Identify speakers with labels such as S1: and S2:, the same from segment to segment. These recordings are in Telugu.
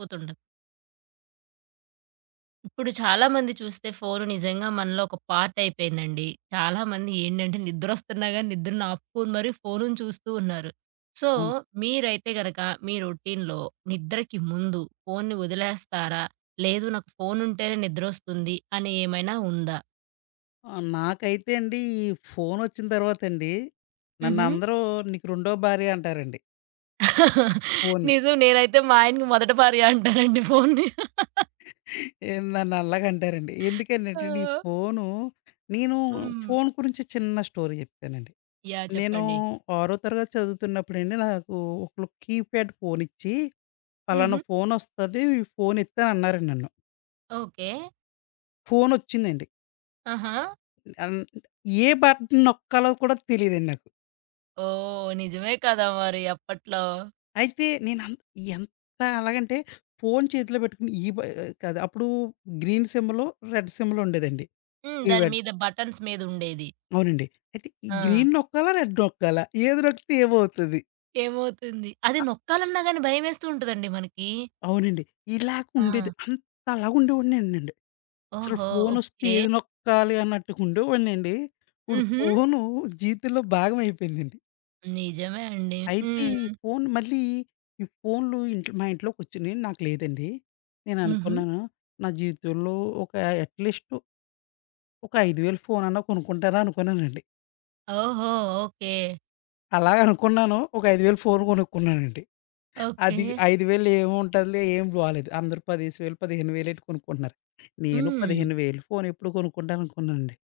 S1: పోతుంటాం. ఇప్పుడు చాలామంది చూస్తే ఫోను నిజంగా మనలో ఒక పార్ట్ అయిపోయిందండి. చాలామంది ఏంటంటే నిద్రొస్తున్నా గాని నిద్రను ఆపుకొని మరి ఫోనుని చూస్తూ ఉన్నారు. సో,
S2: అవును.
S1: మీరైతే గనక మీ రొటీన్‌లో నిద్రకి ముందు ఫోనుని వదిలేస్తారా? లేదు, నాకు ఫోనుంటేనే నిద్రొస్తుంది అని ఏమైనా ఉందా?
S2: ఆ! నాకైతే అండి ఈ ఫోనొచ్చిన తర్వాతండి,
S1: హుహు.
S2: నన్నందరూ "నీకు రెండో భార్య" అంటారండి ఫోన్‌ని.
S1: నిజం, నేనైతే మా ఆయనకి మొదట భార్య అంటానండి ఫోనుని.
S2: ఏం నన్నలాగంటారండి.
S1: ఆ!
S2: ఎందుకనంటే ఈ ఫోను నేను
S1: హ్మ్.
S2: ఫోను గురించి చిన్న స్టోరీ చెప్తానండి.
S1: యాహ్!
S2: నేను
S1: చెప్పండి.
S2: ఆరో తరగతి చదువుతున్నప్పుడండి నాకు ఒకళ్ళు కీప్యాడ్ ఫోనిచ్చి,
S1: హుహు.
S2: "పలానా ఫోనొస్తది ఈ ఫోనిత్తే" అన్నారండి నన్ను.
S1: ఓకే.
S2: ఫోనొచ్చిందండి.
S1: ఆహా!
S2: అన్ ఏ బటన్ నొక్కాలో కూడా తెలీదండి నాకు.
S1: ఓహ్! నిజమే కదా మరి అప్పట్లో.
S2: అయితే ఎంత అలాగంటే ఫోను చేతిలో పెట్టుకుని ఈ బ కాదు, అప్పుడు గ్రీన్ సిమ్‌లు, రెడ్ సిమ్‌లు ఉండేదండి.
S1: హ్మ్. దాని
S2: కీప్యాడ్.
S1: మీద బటన్స్ మీదుండేది.
S2: అవునండి. అయితే ఈ
S1: ఆ!
S2: గ్రీన్ నొక్కాలా? రెడ్ నొక్కాలా? ఏది నొక్కితే ఏమవుతది?
S1: ఏమవుతుంది? అది
S2: అ
S1: నొక్కాలన్నా గాని భయమేస్తూ ఉంటదండి మనకి.
S2: అవునండి. ఇలాగ
S1: ఆ!
S2: ఉండేది. అంతలాగా ఉండేవాడినేనండి. అసలు
S1: ఓహో!
S2: ఫోనొస్తే
S1: ఓకే.
S2: ఏది నొక్కాలి అన్నట్టుగా ఉండేవాడినండి. ఇప్పుడు
S1: హుహు.
S2: ఫోను జీవితంలో భాగం అయిపోయిందండి.
S1: నిజమే అండి.
S2: అయితే
S1: హ్మ్.
S2: ఈ ఫోను మళ్ళీ ఈ ఫోన్లు మా ఇంట్లోకొచ్చినియి నాకు లేదండి.
S1: హుహు.
S2: నేననుకున్నాను నా జీవితంలో ఒక అట్‌లీస్ట్ ఒక 5,000 ఫోనన్నా కొనుక్కుంటాను అనుకున్నానండి.
S1: ఓహో! ఓకే.
S2: అలాగ అనుకున్నాను. ఒక 5,000 ఫోను కొనుక్కున్నానండి.
S1: ఓకే.
S2: అది 5,000 ఏముంటదిలే, ఏం బాలేదు. అందరూ 10,000, 15,000 ఎట్టి కొనుక్కుంటున్నారు. నేను
S1: హ్మ్.
S2: 15,000 ఫోను ఎప్పుడు కొనుక్కుంటాను అనుకున్నానండి.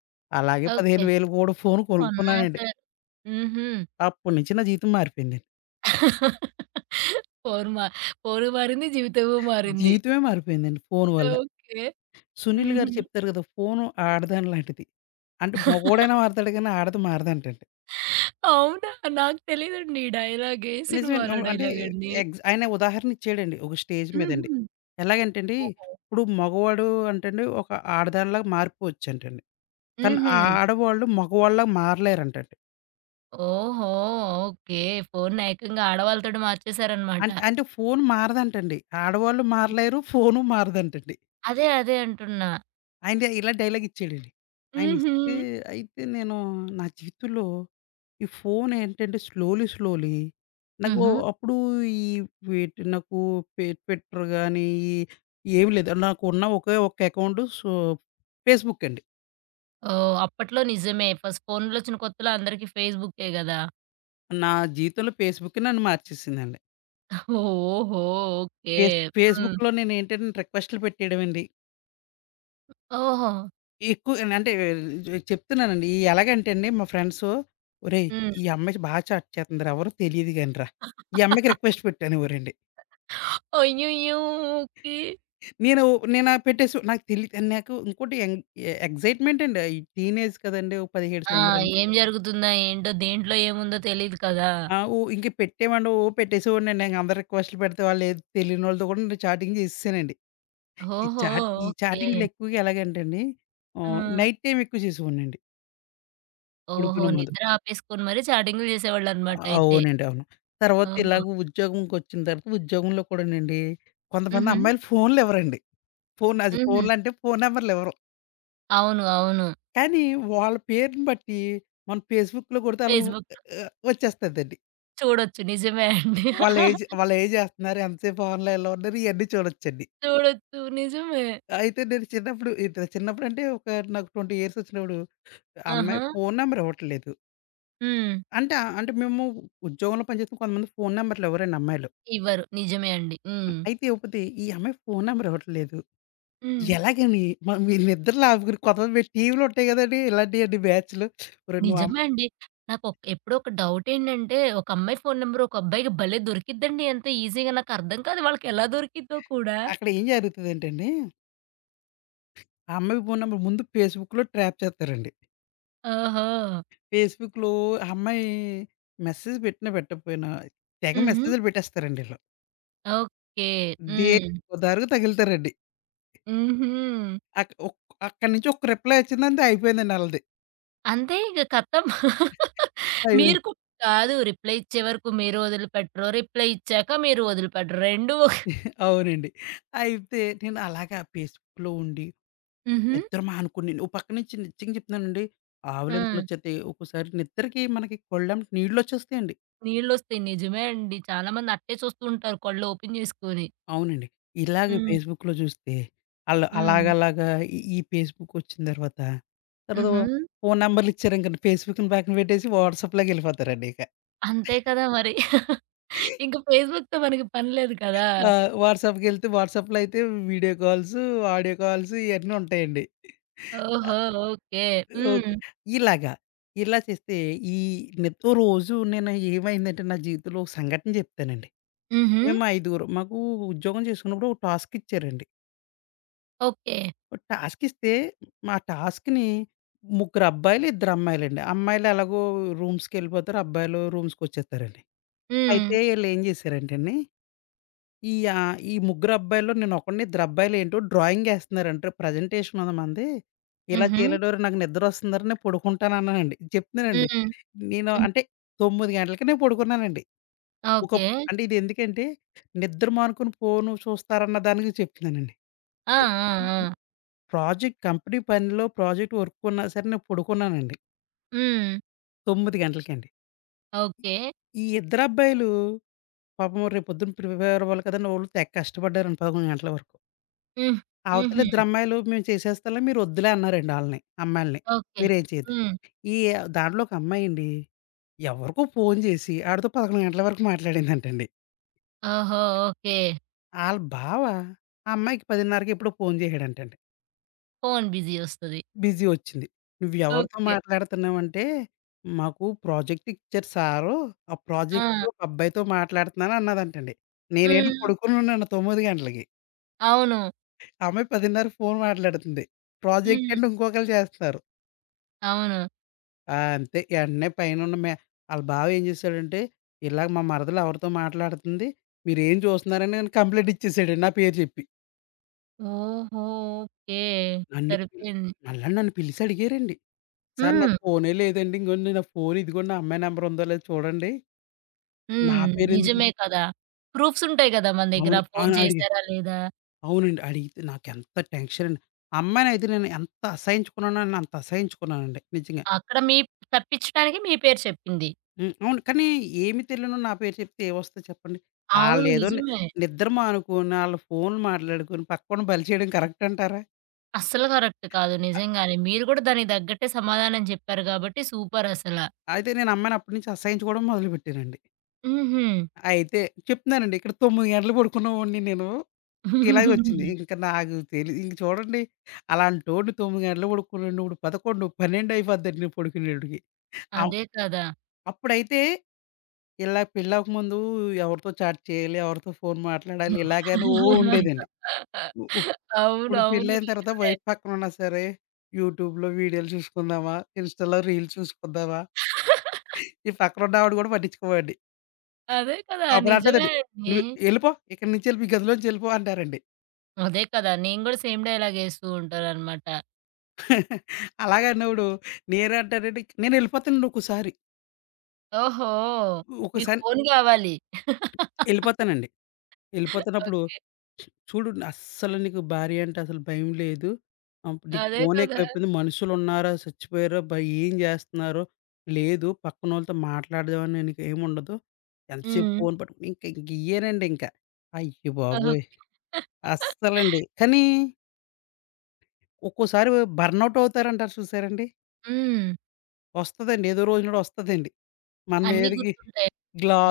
S2: అలాగే
S1: ఓకే.
S2: 15,000 కూడా ఫోను కొనుక్కున్నానండి.
S1: కొన్నేసారు. హుహు.
S2: అప్పటి నుంచి నా జీవితం మారిపోయిందండి.
S1: పోరు మా పోరు మారింది. జీవితము మారింది.
S2: జీవితమే మారిపోయిందండి ఫోను వల్ల.
S1: ఓకే.
S2: సునీల్
S1: హుహు.
S2: గారు చెప్తారు కదా! ఫోను ఆడదాని లాంటిది. అంటే మగోడైనా మారతాడు గానీ, ఆడది మారదంటండి.
S1: అవునా? నాకు తెలీదండి ఈ డైలాగే.
S2: నిజమే,
S1: సినిమాలో
S2: అవును. అంటే
S1: డైలాగండి.
S2: ఆయన ఉదాహరణ ఇచ్చాడండి ఒక స్టేజ్ మీదండి.
S1: హుహు.
S2: ఎలాగంటేండి,
S1: ఓహో!
S2: ఇప్పుడు మగవాడు అంటండి ఒక ఆడదానిలాగా మారిపోవచ్చంటండి. కానీ
S1: హుహు.
S2: ఆ ఆడవాళ్ళు మగవాళ్ళలాగా మారలేరంటండి.
S1: ఓహో! ఓకే. ఫోన్‌ని ఏకంగా ఆడవాళ్ళతోటి మార్చేసారనమాట.
S2: అంటే అంటే ఫోను మారదంటండి. ఆడవాళ్ళు మారలేరు, ఫోను మారదంటండి.
S1: అదే, అదే అంటున్నా.
S2: ఆయన ఇలా డైలాగ్ ఇచ్చాడండి.
S1: హుహు.
S2: ఆయనిస్తే అయితే నేను నా జీవితంలో ఈ ఫోన్ ఏంటంటే స్లోలీ స్లోలీ నాకు
S1: హుహు.
S2: అప్పుడు ఈ వీటి నాకు ట్విట్టర్ గానీ, ఈ ఏమి లేదు. నాకు ఉన్న ఒకే ఒక్క అకౌంట్ సో, ఫేస్‌బుక్ అండి.
S1: ఓహ్! అప్పట్లో నిజమే. ఫస్ట్ ఫోన్‌లొచ్చిన కొత్తలో అందరికి ఫేస్‌బుక్కే గదా!
S2: నా జీవితంలో ఫేస్‌బుక్కే నన్ను మార్చేసిందండి.
S1: ఓహో! ఓకే.
S2: ఫేస్
S1: హ్మ్.
S2: ఫేస్‌బుక్‌లో నేనేంటంటే రిక్వెస్ట్‌లు పెట్టేయడమండి.
S1: ఓహో!
S2: ఎక్కువ అంటే ఏ, చెప్తున్నానండి. ఈ ఎలాగంటే అండి మా ఫ్రెండ్సు, "ఒరేయ్!
S1: హ్మ్.
S2: ఈ అమ్మాయి బా చాట్ చేస్తుందిరా, ఎవరో తెలియదు గానిరా. ఈ అమ్మాయికి రిక్వెస్ట్ పెట్టు" అనేవారండి.
S1: అయ్యయ్యో! ఓకే.
S2: నేను, నేనా పెట్టేసి, నాకు ఇంకోటి ఎక్సైట్‌మెంట్ అండి. ఈ టీనేజ్ కదండీ! ఓ 17
S1: ఆ!
S2: సంవత్సరాలు.
S1: ఏం జరుగుతుందా ఏంటో, దేంట్లో ఏముందో తెలీదు కదా!
S2: ఆ! ఓ ఇంక పెట్టేవాడిని. ఓ పెట్టేసేవాడినండి. ఇంక అందరు రిక్వెస్ట్‌లు పెడితే వాళ్ళేది, తెలియనోళ్ళతో కూడా నేను చాటింగ్ చేసేసానండి. ఈ
S1: ఓహో!
S2: చాట్ ఈ
S1: ఓకే.
S2: చాటింగ్‌లు ఎక్కువగా ఎలాగంటేండి,
S1: ఆ!
S2: నైట్ టైమ్ ఎక్కువ చేసేవాడినండి.
S1: ఓహో!
S2: పడుకునే ముందు.
S1: నిద్ర ఆపేసుకొని మరి చాటింగులు చేసేవాళ్ళనమాట అయితే.
S2: అవునండి. అవును. తర్వాత
S1: ఓహో!
S2: ఇలాగ ఉద్యోగంకొచ్చిన తర్వాత ఉద్యోగంలో కూడానండి కొంతమంది
S1: హుహు.
S2: అమ్మాయిలు ఫోన్‌లివ్వరండి.
S1: హుహు.
S2: ఫోన్‌లంటే ఫోను నంబర్‌లివ్వరు.
S1: అవును, అవును.
S2: కానీ వాళ్ళ పేరుని బట్టి మనం ఫేస్‌బుక్‌లో కొడితే ఆళ్ళు
S1: ఫేస్‌బుక్‌లో
S2: వచ్చేస్తదండి.
S1: చూడొచ్చు. నిజమే అండి.
S2: వాళ్ళ ఏజ్, వాళ్ళు ఏం జేస్తున్నారు? ఎంతసేపు ఆన్‌లైన్‌లో ఉన్నారు? ఇయన్నీ చూడొచ్చండి.
S1: చూడొచ్చు. నిజమే.
S2: అయితే నేను చిన్నప్పుడు, ఇది చిన్నప్పుడంటే ఒక నాకు 20 ఇయర్స్ వచ్చినప్పుడు ఆ
S1: ఆహా!
S2: అమ్మాయి ఫోను నంబర్ ఇవ్వట్లేదు.
S1: హ్మ్.
S2: అంటే మేము ఉద్యోగంలో పనిచేస్తున్న కొంతమంది ఫోను నంబర్‌లు ఇవ్వరండి అమ్మాయిలు.
S1: ఇవ్వరు. నిజమే అండి. హ్మ్.
S2: అయితే ఇవ్వకపోతే ఈ అమ్మాయి ఫోను నంబర్ ఇవ్వట్లేదు.
S1: హ్మ్.
S2: ఎలాగని, మీ నిద్రలో ఆపుకుని కొంతమంది టీవీలో ఉంటాయి గదండీ! ఇలాంటియన్ని బ్యాచ్‌లు. ఒరేయ్! నువ్వు అమ్
S1: నిజమే అండి. ఎప్పుడో ఒక డౌట్ ఏంటంటే, ఒక అమ్మాయి ఫోను నంబర్ ఒక అబ్బాయికి భలే దొరికిద్దండి ఎంత ఈజీగా. నాకర్థం కాదు వాళ్ళకెలా దొరికిద్దో కూడా.
S2: అక్కడ ఏం జరుగుతదంటేండి, ఆ అమ్మాయి ఫోన్ నంబర్ ముందు ఫేస్‌బుక్‌లో ట్రాప్ చేత్తారండి.
S1: ఓహో!
S2: ఫేస్‌బుక్‌లో ఆ అమ్మాయి మెసేజ్ పెట్టినా పెట్టకపోయినా, తెగ
S1: హుహు.
S2: మెసేజ్‌లు పెట్టేస్తారండి ఈళ్ళు.
S1: ఓకే. హ్మ్.
S2: దేనికో దారికి తగులుతారండి.
S1: హుహు.
S2: అక్ ఒక్ అక్కడి నుంచి ఒక్క రిప్లై వచ్చిందంతే అయిపోయిందండి ఆళ్ళది.
S1: అంతే ఇగ ఖతం. మీరు
S2: అయిపోయింది.
S1: కు కాదు, రిప్లై ఇచ్చే వరకు మీరు వదిలిపెట్టరు. రిప్లై ఇచ్చాక మీరు వదిలిపెట్టరు. 2
S2: అవునండి. అయితే నేను అలాగా ఫేస్‌బుక్‌లో ఉండి,
S1: హుహు.
S2: నిద్ర మానుకుని, ఓ పక్క నుంచి నిజంగా చెప్తున్నానండి ఆవులింతలు
S1: ఆ!
S2: వచ్చేత్తాయి. ఒక్కోసారి నిద్రకి మనకి కళ్ళెమ్మట నీళ్లొచ్చేస్తాయండి.
S1: నీళ్ళొస్తాయి. నిజమే అండి. చాలా మంది అట్టే చూస్తూ ఉంటారు కళ్ళు ఓపెన్ చేసుకొని.
S2: అవునండి. ఇలాగే
S1: హ్మ్.
S2: ఫేస్‌బుక్‌లో చూస్తే ఆళ్ళు
S1: హ్మ్.
S2: అలాగలాగా, ఈ ఈ ఫేస్‌బుక్ వచ్చిన తర్వాత,
S1: హుహు.
S2: ఫోను నంబర్‌లు ఇచ్చారనుకో, ఫేస్‌బుక్‌ని పక్కన పెట్టేసి వాట్సాప్‌లోకి వెళ్ళిపోతారండి ఇక.
S1: అంతే కదా మరి. ఇంక ఫేస్‌బుక్‌తో మనకి పని లేదు కదా!
S2: ఆ! వాట్సాప్‌కెళ్తే వాట్సాప్‌లో అయితే వీడియో కాల్స్, ఆడియో కాల్స్, ఇయన్నీ ఉంటాయండి.
S1: ఓహో! ఓకే.
S2: ఓకే.
S1: హ్మ్.
S2: ఇలాగా, ఇలా చేస్తే ఈ నిత్ ఓ రోజు నేను ఏమైందంటే నా జీవితంలో ఒక సంఘటన చెప్తానండి.
S1: హుహు.
S2: మేము ఐదుగురం, మాకు ఉద్యోగం చేసుకున్నప్పుడు ఒక టాస్క్ ఇచ్చారండి.
S1: ఓకే.
S2: టాస్క్ ఇస్తే మా టాస్క్‌ని ముగ్గురు అబ్బాయిలు, ఇద్దరు అమ్మాయిలండి. అమ్మాయిలు ఎలాగో రూమ్స్‌కెళ్ళిపోతారు. అబ్బాయిలు రూమ్స్‌కొచ్చేస్తారండి.
S1: హ్మ్.
S2: అయితే ఈళ్ళేం చేశారంటేండి, ఈ ముగ్గురు అబ్బాయిల్లో నేను ఒకడిని, ఇద్దరు అబ్బాయిలేంటో డ్రాయింగ్ ఏస్తన్నారంట. ప్రజెంటేషన్ ఉంది మనది. ఇలా
S1: హుహు.
S2: చేయలేడోరు, నాకు నిద్రొస్తుందిరా, నేను పడుకుంటానన్నానండి. చెప్తున్నానండి.
S1: హ్మ్.
S2: నేను
S1: హ్మ్.
S2: అంటే 9 గంటలకి నేను పడుకున్నానండి.
S1: ఓకే.
S2: అంటే ఇది ఎందుకంటే నిద్ర మానుకుని ఫోను చూస్తారన్న దానికి చెప్తున్నానండి.
S1: ఆ! ఆ! ఆ!
S2: ప్రాజెక్ట్, కంపెనీ పనిలో ప్రాజెక్ట్ వర్క్ ఉన్నా సరే నేను పడుకున్నానండి.
S1: హ్మ్.
S2: 9 గంటలకండి.
S1: ఓకే.
S2: ఈ ఇద్దరబ్బాయిలు, పాపం రేపొద్దున ప్రిపేర్ అవ్వాలి కదండీ! వోళ్ళు తెగ కష్టపడ్డారండి 11 గంటల వరకు.
S1: హ్మ్.
S2: అవతల
S1: హుహు.
S2: ఇద్దరమ్మాయిలు, మేము చేసేస్తాంలే మీరు వద్దులే అన్నారండి ఆళ్ళని, అమ్మాయిల్ని.
S1: ఓకే.
S2: మీరేం చేయొద్దని.
S1: హ్మ్.
S2: ఈ దాంట్లో ఒక అమ్మాయండి ఎవరికో ఫోను చేసి ఆడితో 11 గంటల వరకు మాట్లాడిందంటండి.
S1: ఓహో! ఓకే.
S2: ఆళ్ళ బావ ఆ అమ్మాయికి 10:30కి ఎప్పుడో ఫోను చేసాడంటండి.
S1: ఫోన్ బిజీ ఒస్తది.
S2: బిజీ వచ్చింది. "నువ్వెవరితో
S1: ఓకే.
S2: మాట్లాడుతున్నావంటే, మాకు ప్రాజెక్ట్ ఇచ్చారు సారు. ఆ
S1: ఆ!
S2: ప్రాజెక్ట్‌లో ఒక అబ్బాయితో మాట్లాడుతున్నాను" అన్నదంటండి. నేనేంటి
S1: హ్మ్.
S2: పడుకొనున్నాను 9 గంటలకి.
S1: అవును.
S2: ఆ అమ్మాయి 10:30కి ఫోన్ మాట్లాడుతుంది. ప్రాజెక్ట్
S1: హ్మ్.
S2: అంటే ఇంకొకళ్ళు చేస్తున్నారు.
S1: అవును.
S2: ఆ! అంతే, వెంటనే పైనున్న మే ఆళ్ళ బావ ఏం చేశాడంటే, "ఇలాగ మా మరదలు ఎవరితో మాట్లాడుతుంది, మీరేం చూస్తున్నారని" అని కంప్లెయింట్ ఇచ్చేసాడండి నా పేరు చెప్పి.
S1: ఓహో! ఓకే.
S2: నన్ను పిల్
S1: సరిపోయింది.
S2: మళ్ళా నన్ను పిలిచి అడిగారండి. "సారు
S1: హ్మ్.
S2: నాకు ఫోనే లేదండి. ఇగోండి నా ఫోన్ ఇదిగోండి, ఆ అమ్మాయి నంబర్ ఉందో లేదో చూడండి." నా
S1: హ్మ్.
S2: పేరెందుకు
S1: నిజమే
S2: చెప్
S1: కదా! ప్రూఫ్స్ ఉంటాయి గదా మన దగ్గర.
S2: అవును,
S1: ఫోను
S2: అవును, అడిగా.
S1: చేశారా లేదా?
S2: అవునండి. అడిగితే నాకెంత టెన్షన్ అండి. ఆ అమ్మాయినయితే నేను ఎంత అసహించుకున్నానని అంత అసహించుకున్నానండి, నిజంగా.
S1: అక్కడ మీ తప్పించడానికి మీ పేరు చెప్పింది.
S2: హ్మ్. అవును. కానీ ఏమి తెలియనోడు నా పేరు చెప్తే ఏమొస్తది చెప్పండి.
S1: అవును,
S2: ఆళ్ళేదో ని
S1: నిజమే.
S2: నిద్ర మానుకోని, ఆళ్ళ ఫోన్లు మాట్లాడుకొని, పక్కోడిని బలి చేయడం కరెక్ట్ అంటారా?
S1: అస్సలు కరెక్ట్ కాదు.
S2: అ
S1: నిజంగానే. మీరు కూడా దానికి తగ్గట్టే సమాధానం చెప్పారు గాబట్టి సూపర్ అసల.
S2: అయితే నేను అమ్మాయిని అప్పటి నుంచి అసహించుకోవడం మొదలుపెట్టానండి.
S1: హుహు.
S2: అయితే చెప్తున్నానండి, ఇక్కడ 9 గంటలు పడుకునేవాడిని నేను. ఇలాగే వచ్చింది. ఇంక నాకు తెలి, ఇంక చూడండి, అలాంటోడిని 9 గంటలకు పడుకునేవాడిని. ఇప్పుడు 11, 12 అయిపోద్దండి నేను పడుకునేటప్పటికి. అవ్
S1: అదే కదా!
S2: అప్పుడైతే ఇలా పెళ్ళవక ముందు ఎవరితో చాట్ చేయాలి, ఎవరితో ఫోన్ మాట్లాడాలి ఇలాగని ఓ ఉండేదండి. ఉ ఇప్పుడు
S1: అవునవును.
S2: పెళ్ళైన తర్వాత
S1: నిజమే.
S2: వైఫ్ పక్కన ఉన్నా సరే యూట్యూబ్‌లో వీడియోలు చూసుకుందామా, ఇన్‌స్టాలో రీల్స్ చూసుకుందామా, ఈ పక్కనున్న ఆవిడ కూడా పట్టించుకోమండి.
S1: అదే కదా!
S2: అప్పుడు
S1: నిజమే
S2: అంటదండి,
S1: అండి.
S2: "నువ్వు ఎళ్ళిపో, ఇక్కడి నుంచి ఎళ్ళిపో, ఈ గదిలోంచి ఎళ్ళిపో" అంటారండి.
S1: అదే కదా! నేను గూడా సేమ్ డైలాగ్ యేస్తూ ఉంటాననమాట.
S2: అలాగన్నప్పుడు నేనంటానండి, "నేనెళ్ళిపోతానండి ఒక్కోసారి."
S1: ఓహో! మీకు
S2: ఒకసారి
S1: ఫోను గావాలి.
S2: ఎళ్ళిపోతానండి. ఎళ్ళిపోతున్నప్పుడు
S1: ఓకే.
S2: చూడు, అస్సలు నీకు భార్య అంటే అసలు భయం లేదు. నీకు
S1: అదే
S2: ఫోనే
S1: కదా!
S2: ఎక్కువైపోయింది. మనుషులున్నారా? సచ్చిపోయారా? ఏం జేస్తున్నారో లేదు. పక్కనోళ్ళతో మాట్లాడదామని నీకేముండదు. ఎంతసేపు
S1: హ్మ్.
S2: ఫోను పట్టుకుని ఇంకా ఇంక ఇంకియ్యేనండి ఇంక. అయ్య
S1: ఓహ్!
S2: బాబోయ్! అస్సలండి. కానీ ఒక్కోసారి బర్నౌట్ అవుతారంటారు చూసారండి?
S1: హ్మ్.
S2: వస్తదండి. ఏదో రోజు నాడొస్తదండి. మనం
S1: అన్నీ
S2: ఏదికి
S1: గుర్తుంటాయి.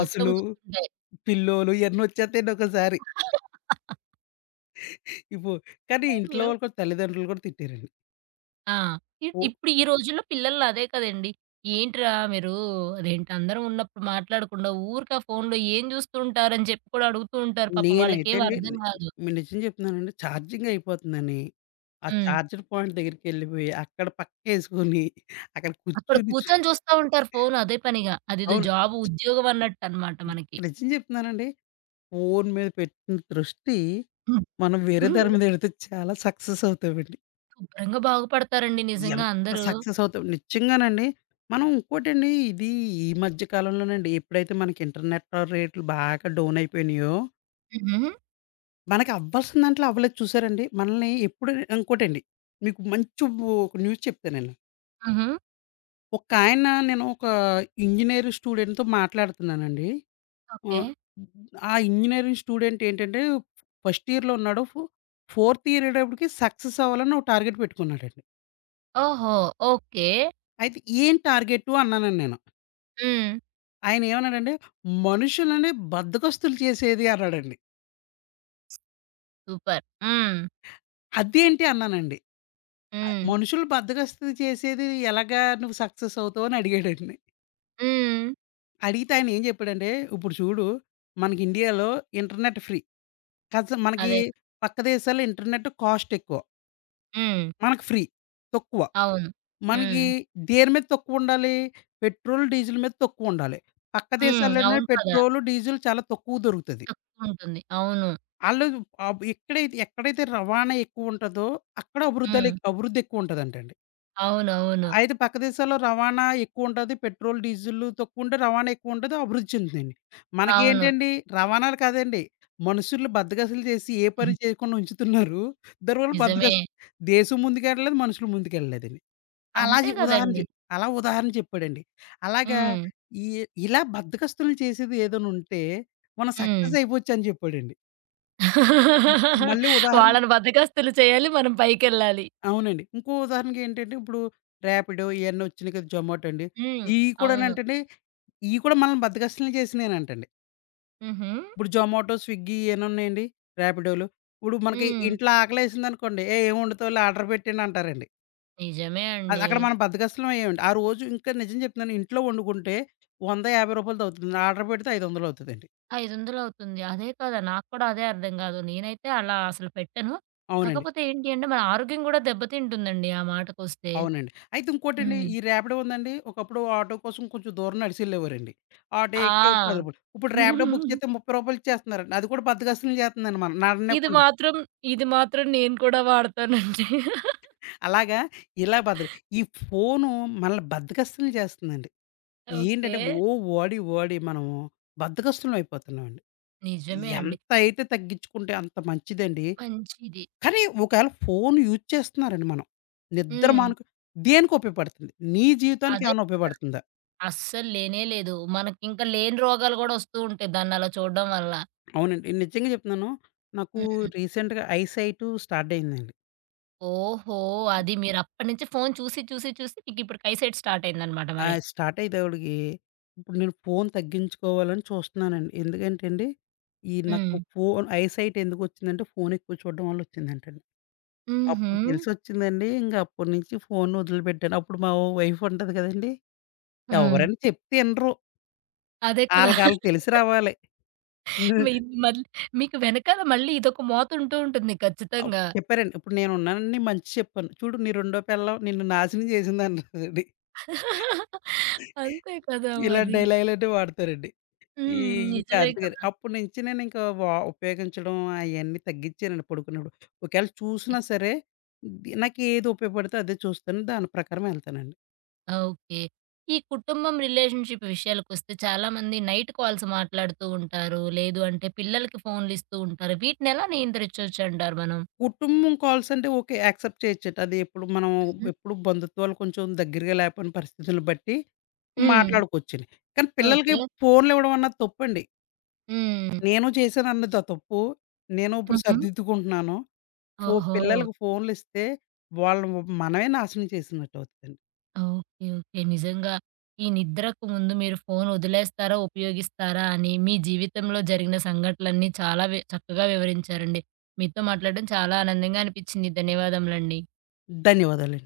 S1: మొత్తం గుర్తుంటాయి.
S2: పిల్లోలు, ఇయన్నీ వచ్చేత్తాయండి ఒకోసారి. ఇప్పు కానీ ఇంట్లో
S1: అయ్యో!
S2: వాళ్ళు కూడా, తల్లిదండ్రులు కూడా తిట్టారండి.
S1: ఆ!
S2: ఓ,
S1: ఇప్పుడు ఈ రోజుల్లో పిల్లల్ని అదే కదండీ! ఏంట్రా మీరు అదేంటి అందరం ఉన్నప్పుడు మాట్లాడకుండా ఊరికే ఆ ఫోనులో ఏం జూస్తుంటారని చెప్పి కూడా అడుగుతూ ఉంటారు. పాపం
S2: నేనైతే
S1: వాళ్ళకేమి
S2: అండి,
S1: అర్థం గాదు.
S2: నిజం చెప్తున్నానండి, ఛార్జింగ్ అయిపోతుందని, ఆ
S1: హ్మ్.
S2: ఛార్జర్ పాయింట్ దగ్గరికెళ్ళిపోయి, అక్కడ పక్కేసుకొని, అక్కడ
S1: అక్కడ
S2: కూర్చొని
S1: కూర్చొని చూస్తా ఉంటారు ఫోను అదే పనిగా. అదేదో
S2: అవును.
S1: జాబు, ఉద్యోగం అన్నట్టనమాట మనకి.
S2: నిజం చెప్తున్నానండి. ఫోను మీద పెట్టిన దృష్టి
S1: హ్మ్.
S2: మనం వేరే దాని మీద పెడితే చాలా సక్సెస్ అవుతామండి.
S1: శుభ్రంగా బాగుపడతారండి నిజంగా
S2: ఎంత
S1: అందరూ.
S2: సక్సెస్ అవుతాం నిజంగానండి. మనం ఇంకోటండి, ఇది ఈ మధ్య కాలంలోనండి ఎప్పుడైతే మనకి ఇంటర్నెట్ రేట్లు బాగా డౌన్ అయిపోయినాయో
S1: హుహు.
S2: మనకి అవ్వాల్సిన దాంట్లో అవ్వలేదు చూసారండి. మనల్ని ఎప్పుడు, ఇంకోటండి. మీకు మంచి ఒక న్యూస్ చెప్తానండి.
S1: హుహు.
S2: ఒకాయన, నేను ఒక ఇంజినీర్ స్టూడెంట్‌తో మాట్లాడుతున్నానండి.
S1: ఓకే.
S2: ఆహ్, ఆ ఇంజినీరింగ్ స్టూడెంట్ ఏంటంటే ఫస్ట్ ఇయర్‌లో ఉన్నాడు. ఫోర్త్ ఇయర్ అయ్యేటప్పటికి సక్సెస్ అవ్వాలని ఒక టార్గెట్ పెట్టుకున్నాడండి.
S1: ఓహో! ఓకే.
S2: అయితే ఏం టార్గెటు అన్నానండి నేను.
S1: హ్మ్.
S2: ఆయన ఏమన్నాడంటే, మనుషులని బద్ధకస్తులు చేసేది అన్నాడండి.
S1: సూపర్. హ్మ్.
S2: అదేంటి అన్నానండి.
S1: హ్మ్.
S2: మనుషులు బద్ధకస్తులు చేసేది ఎలాగా నువ్వు సక్సెస్ అవుతావు అని అడిగాడండి.
S1: హ్మ్.
S2: అడిగితే ఆయన ఏం చెప్పాడంటే, "ఇప్పుడు చూడు, మనకి ఇండియాలో ఇంటర్నెట్ ఫ్రీ. కాస్త మనకి
S1: అదే.
S2: పక్క దేశాల్లో ఇంటర్నెట్ కాస్ట్ ఎక్కువ.
S1: హ్మ్.
S2: మనకి ఫ్రీ, తక్కువ.
S1: అవును. హ్మ్.
S2: మనకి దేని మీద తక్కువుండాలి? పెట్రోల్, డీజిల్ మీద తక్కువుండాలి. పక్క
S1: హ్మ్.
S2: దేశాల్లోనే
S1: అవును కదా!
S2: పెట్రోలు, డీజిల్ చాలా తక్కువ దొరుకుతది.
S1: తక్కువుంటుంది. అవును.
S2: ఆళ్ళు ఎక్కడైతే ఎక్కడైతే రవాణా ఎక్కువుంటదో అక్కడ
S1: హ్మ్.
S2: అభివృద్ధి ఎక్కువుంటదంటండి."
S1: అవునవును.
S2: అయితే పక్క దేశాల్లో రవాణా ఎక్కువుంటది. పెట్రోల్, డీజిల్లు తక్కువుంటే రవాణా ఎక్కువుంటది. అభివృద్ధి చెందుతాయండి.
S1: అవును,
S2: మనకేంటండి రవాణాలు కాదండి. మనుషుల్ని బద్దగస్తులు చేసి ఏ పని చేయకుండా ఉంచుతున్నారు. దానివల్ల
S1: నిజమే.
S2: బద్దగస్తులు, దేశం ముందుకెళ్ళలేదు, మనుషులు ముందుకెళ్ళలేదండి. అలా
S1: అంతే
S2: జె ఉదాహరణ
S1: గదండీ.
S2: జె అలా ఉదాహరణ చెప్పాడండి. అలాగా
S1: హ్మ్.
S2: ఈ ఇలా బద్దకస్తుల్ని చేసేది ఏదైనా ఉంటే మనం
S1: హ్మ్.
S2: సక్సెస్ అయిపోవచ్చని చెప్పాడండి. మ మళ్ళీ ఉదాహరణ
S1: వాళ్ళని బద్దకస్తులు చేయాలి. మనం పైకెళ్ళాలి.
S2: అవునండి. ఇంకో ఉదాహరణకేంటంటే, ఇప్పుడు ర్యాపిడో ఇయన్నీ వచ్చినాయి కదా! జొమాటో అండి.
S1: హ్మ్.
S2: ఇయి
S1: అవును.
S2: కూడానంటండి, ఇయి కూడా మనల్ని బద్ధకస్తుల్ని చేసినియేనంటండి.
S1: హుహు.
S2: ఇప్పుడు జొమాటో, స్విగ్గీ, ఇయన్నున్నాయండి. రాపిడోలు. ఇప్పుడు మనకి
S1: హ్మ్.
S2: ఇంట్లో ఆకలేసిందనుకోండి, "ఏ ఏం వండుతావులే, ఆర్డర్ పెట్టేయండి" అంటారండి.
S1: నిజమే
S2: అది,
S1: అండి.
S2: అక్కడ మనం బద్ధకస్తులం అయ్యామండి. ఆ రోజు ఇంకా, నిజం చెప్తున్నాను, ఇంట్లో వండుకుంటే రూ. 100, రూ. 50 అవుతుంది. ఆర్డర్ పెడితే 500 అవుతదండి.
S1: 500 అవుతుంది. అదే కదా! నాకు కూడా అదే అర్థం కాదు. నేనైతే అలా అసలు పెట్టను.
S2: అవునండి.
S1: కాకపోతే ఏంటి అంటే మన ఆరోగ్యం కూడా దెబ్బతింటుందండి ఆ మాటకొస్తే.
S2: అవునండి. అయితే ఇంకోటండి,
S1: హ్మ్.
S2: ఈ రాపిడో ఉందండి. ఒకప్పుడు ఆటో కోసం కొంచెం దూరం నడిచెళ్ళేవారండి. ఆటో ఎక్కితే రూ.
S1: ఆ!
S2: 10. ఇప్పుడు రాపిడో బుక్ చేస్తే రూ. 30 ఇచ్చేస్తున్నారండి. అది కూడా బద్ధకస్తుల్ని చేస్తుందండి మనం
S1: ఇది
S2: నడనివ్వకుండా.
S1: మాత్రం ఇది మాత్రం నేను కూడా వాడతానండి.
S2: అలాగా ఇలా బద్దలు, ఈ ఫోను మనల్ని బద్ధకస్తుల్ని చేస్తుందండి.
S1: ఓకే.
S2: ఏంటంటే, ఓ వాడి, వాడి మనము బద్ధకస్తులం అయిపోతున్నామండి.
S1: నిజమే అండి.
S2: ఎంత అయితే తగ్గించుకుంటే అంత మంచిదండి.
S1: మంచిది.
S2: కానీ ఒకవేళ ఫోను యూజ్ చేస్తున్నారండి మనం. నిద్ర
S1: హ్మ్.
S2: మానుకు, దేనికి ఉపయోగపడుతుంది? నీ జీవితానికి
S1: అదే,
S2: ఏమైనా ఉపయోగపడుతుందా?
S1: అస్సలు లేనే లేదు. మనకింకా లేని రోగాలు కూడా వస్తూ ఉంటాయి దాన్నలా చూడడం వల్ల.
S2: అవునండి, నిజంగా చెప్తున్నాను. నాకు
S1: హ్మ్.
S2: రీసెంట్‌గా ఐ సైటు స్టార్ట్ అయిందండి.
S1: ఓహో! అది మీరు అప్పటినుంచి ఫోను చూసి, చూసి, చూసి మీకిప్పుడు కైసైట్ స్టార్ట్ అయిందనమాట
S2: ఆ!
S1: మరి.
S2: స్టార్ట్ అయ్యేవాడికి ఇప్పుడు నేను ఫోను తగ్గించుకోవాలని చూస్తున్నానండి. ఎందుకంటే అండి, ఈ
S1: హ్మ్.
S2: నాకు ఫోను ఐసైట్ ఎందుకొచ్చిందంటే, ఫోను ఎక్కువ చూడడం వల్ల వచ్చిందంటండి.
S1: హుహు.
S2: అప్పుడు తెలిసొచ్చిందండి. ఇంక అప్పటినుంచి ఫోను వదిలిపెట్టాను. అప్పుడు మా వైఫ్ ఉంటది కదండీ!
S1: హ్మ్.
S2: ఎవరైనా చెప్తే ఇనరు.
S1: అదే కదా!
S2: ఆళ్ళకాళ్ళకి తెలిసి రావాలి. ను
S1: మీ మళ్ళీ మీకు వెనకాల మళ్ళీ ఇదొక మోతుంటూ ఉంటుంది
S2: అప్
S1: ఖచ్చితంగా.
S2: చెప్పారండి. ఇప్పుడు నేనున్నానని మంచి చెప్పాను. చూడు, నీ రెండో పెళ్ళాం నిన్ను నాశనం చేసిందన్నారండి.
S1: అంతే కదా
S2: ఇలాంటి
S1: మరి.
S2: డైలాగులన్నీ వాడతారండి. ఈ
S1: హ్మ్.
S2: ఇంకా
S1: నిజమే
S2: అంతేగాని
S1: కదా!
S2: అప్పటి నుంచి నేనింక ఉపయోగించడం అయన్నీ తగ్గిచ్చానండి పడుకున్నప్పుడు. ఒకేళ చూసినా సరే నాకేది ఉపయోగపడితే అదే చూస్తాను. దాని ప్రకారం ఎళ్తానండి.
S1: ఓకే. ఈ కుటుంబం రిలేషన్‌షిప్ విషయాలకొస్తే చాలామంది నైట్ కాల్స్ మాట్లాడుతూ ఉంటారు. లేదు అంటే పిల్లలకి ఫోన్‌లిస్తూ ఉంటారు. వీటినెలా నియంత్రించొచ్చంటారు మనం?
S2: కుటుంబం కాల్స్ అంటే ఓకే, యాక్సెప్ట్ చేయొచ్చండి. అది ఎప్పుడు మనం,
S1: హ్మ్.
S2: ఎప్పుడు బంధుత్వాలు కొంచెం దగ్గరగా లేపోయిన పరిస్థితులను బట్టి
S1: హ్మ్.
S2: మాట్లాడుకోవచ్చండి. కానీ పిల్లలకి
S1: ఓకే.
S2: ఫోన్‌లు ఇవ్వడం అన్నది తప్పండి.
S1: హ్మ్.
S2: నేను చేశానన్నది ఆ తప్పు. నేను ఇప్పుడు
S1: హుహు.
S2: సరిదిద్దుకుంటున్నాను.
S1: ఓహో!
S2: పిల్లలకి ఫోన్‌లిస్తే వాళ్ళని మనమే నాశనం చేసినట్టవుతదండి.
S1: ఓకే. ఓకే. నిజంగా ఈ నిద్రకు ముందు మీరు ఫోను వదిలేస్తారా? ఉపయోగిస్తారా? అని మీ జీవితంలో జరిగిన సంఘటనలన్నీ చాలా చక్కగా వివరించారండి. మీతో మాట్లాడడం చాలా ఆనందంగా అనిపిచ్చింది. ధన్యవాదములండి.
S2: ధన్యవాదాలండి.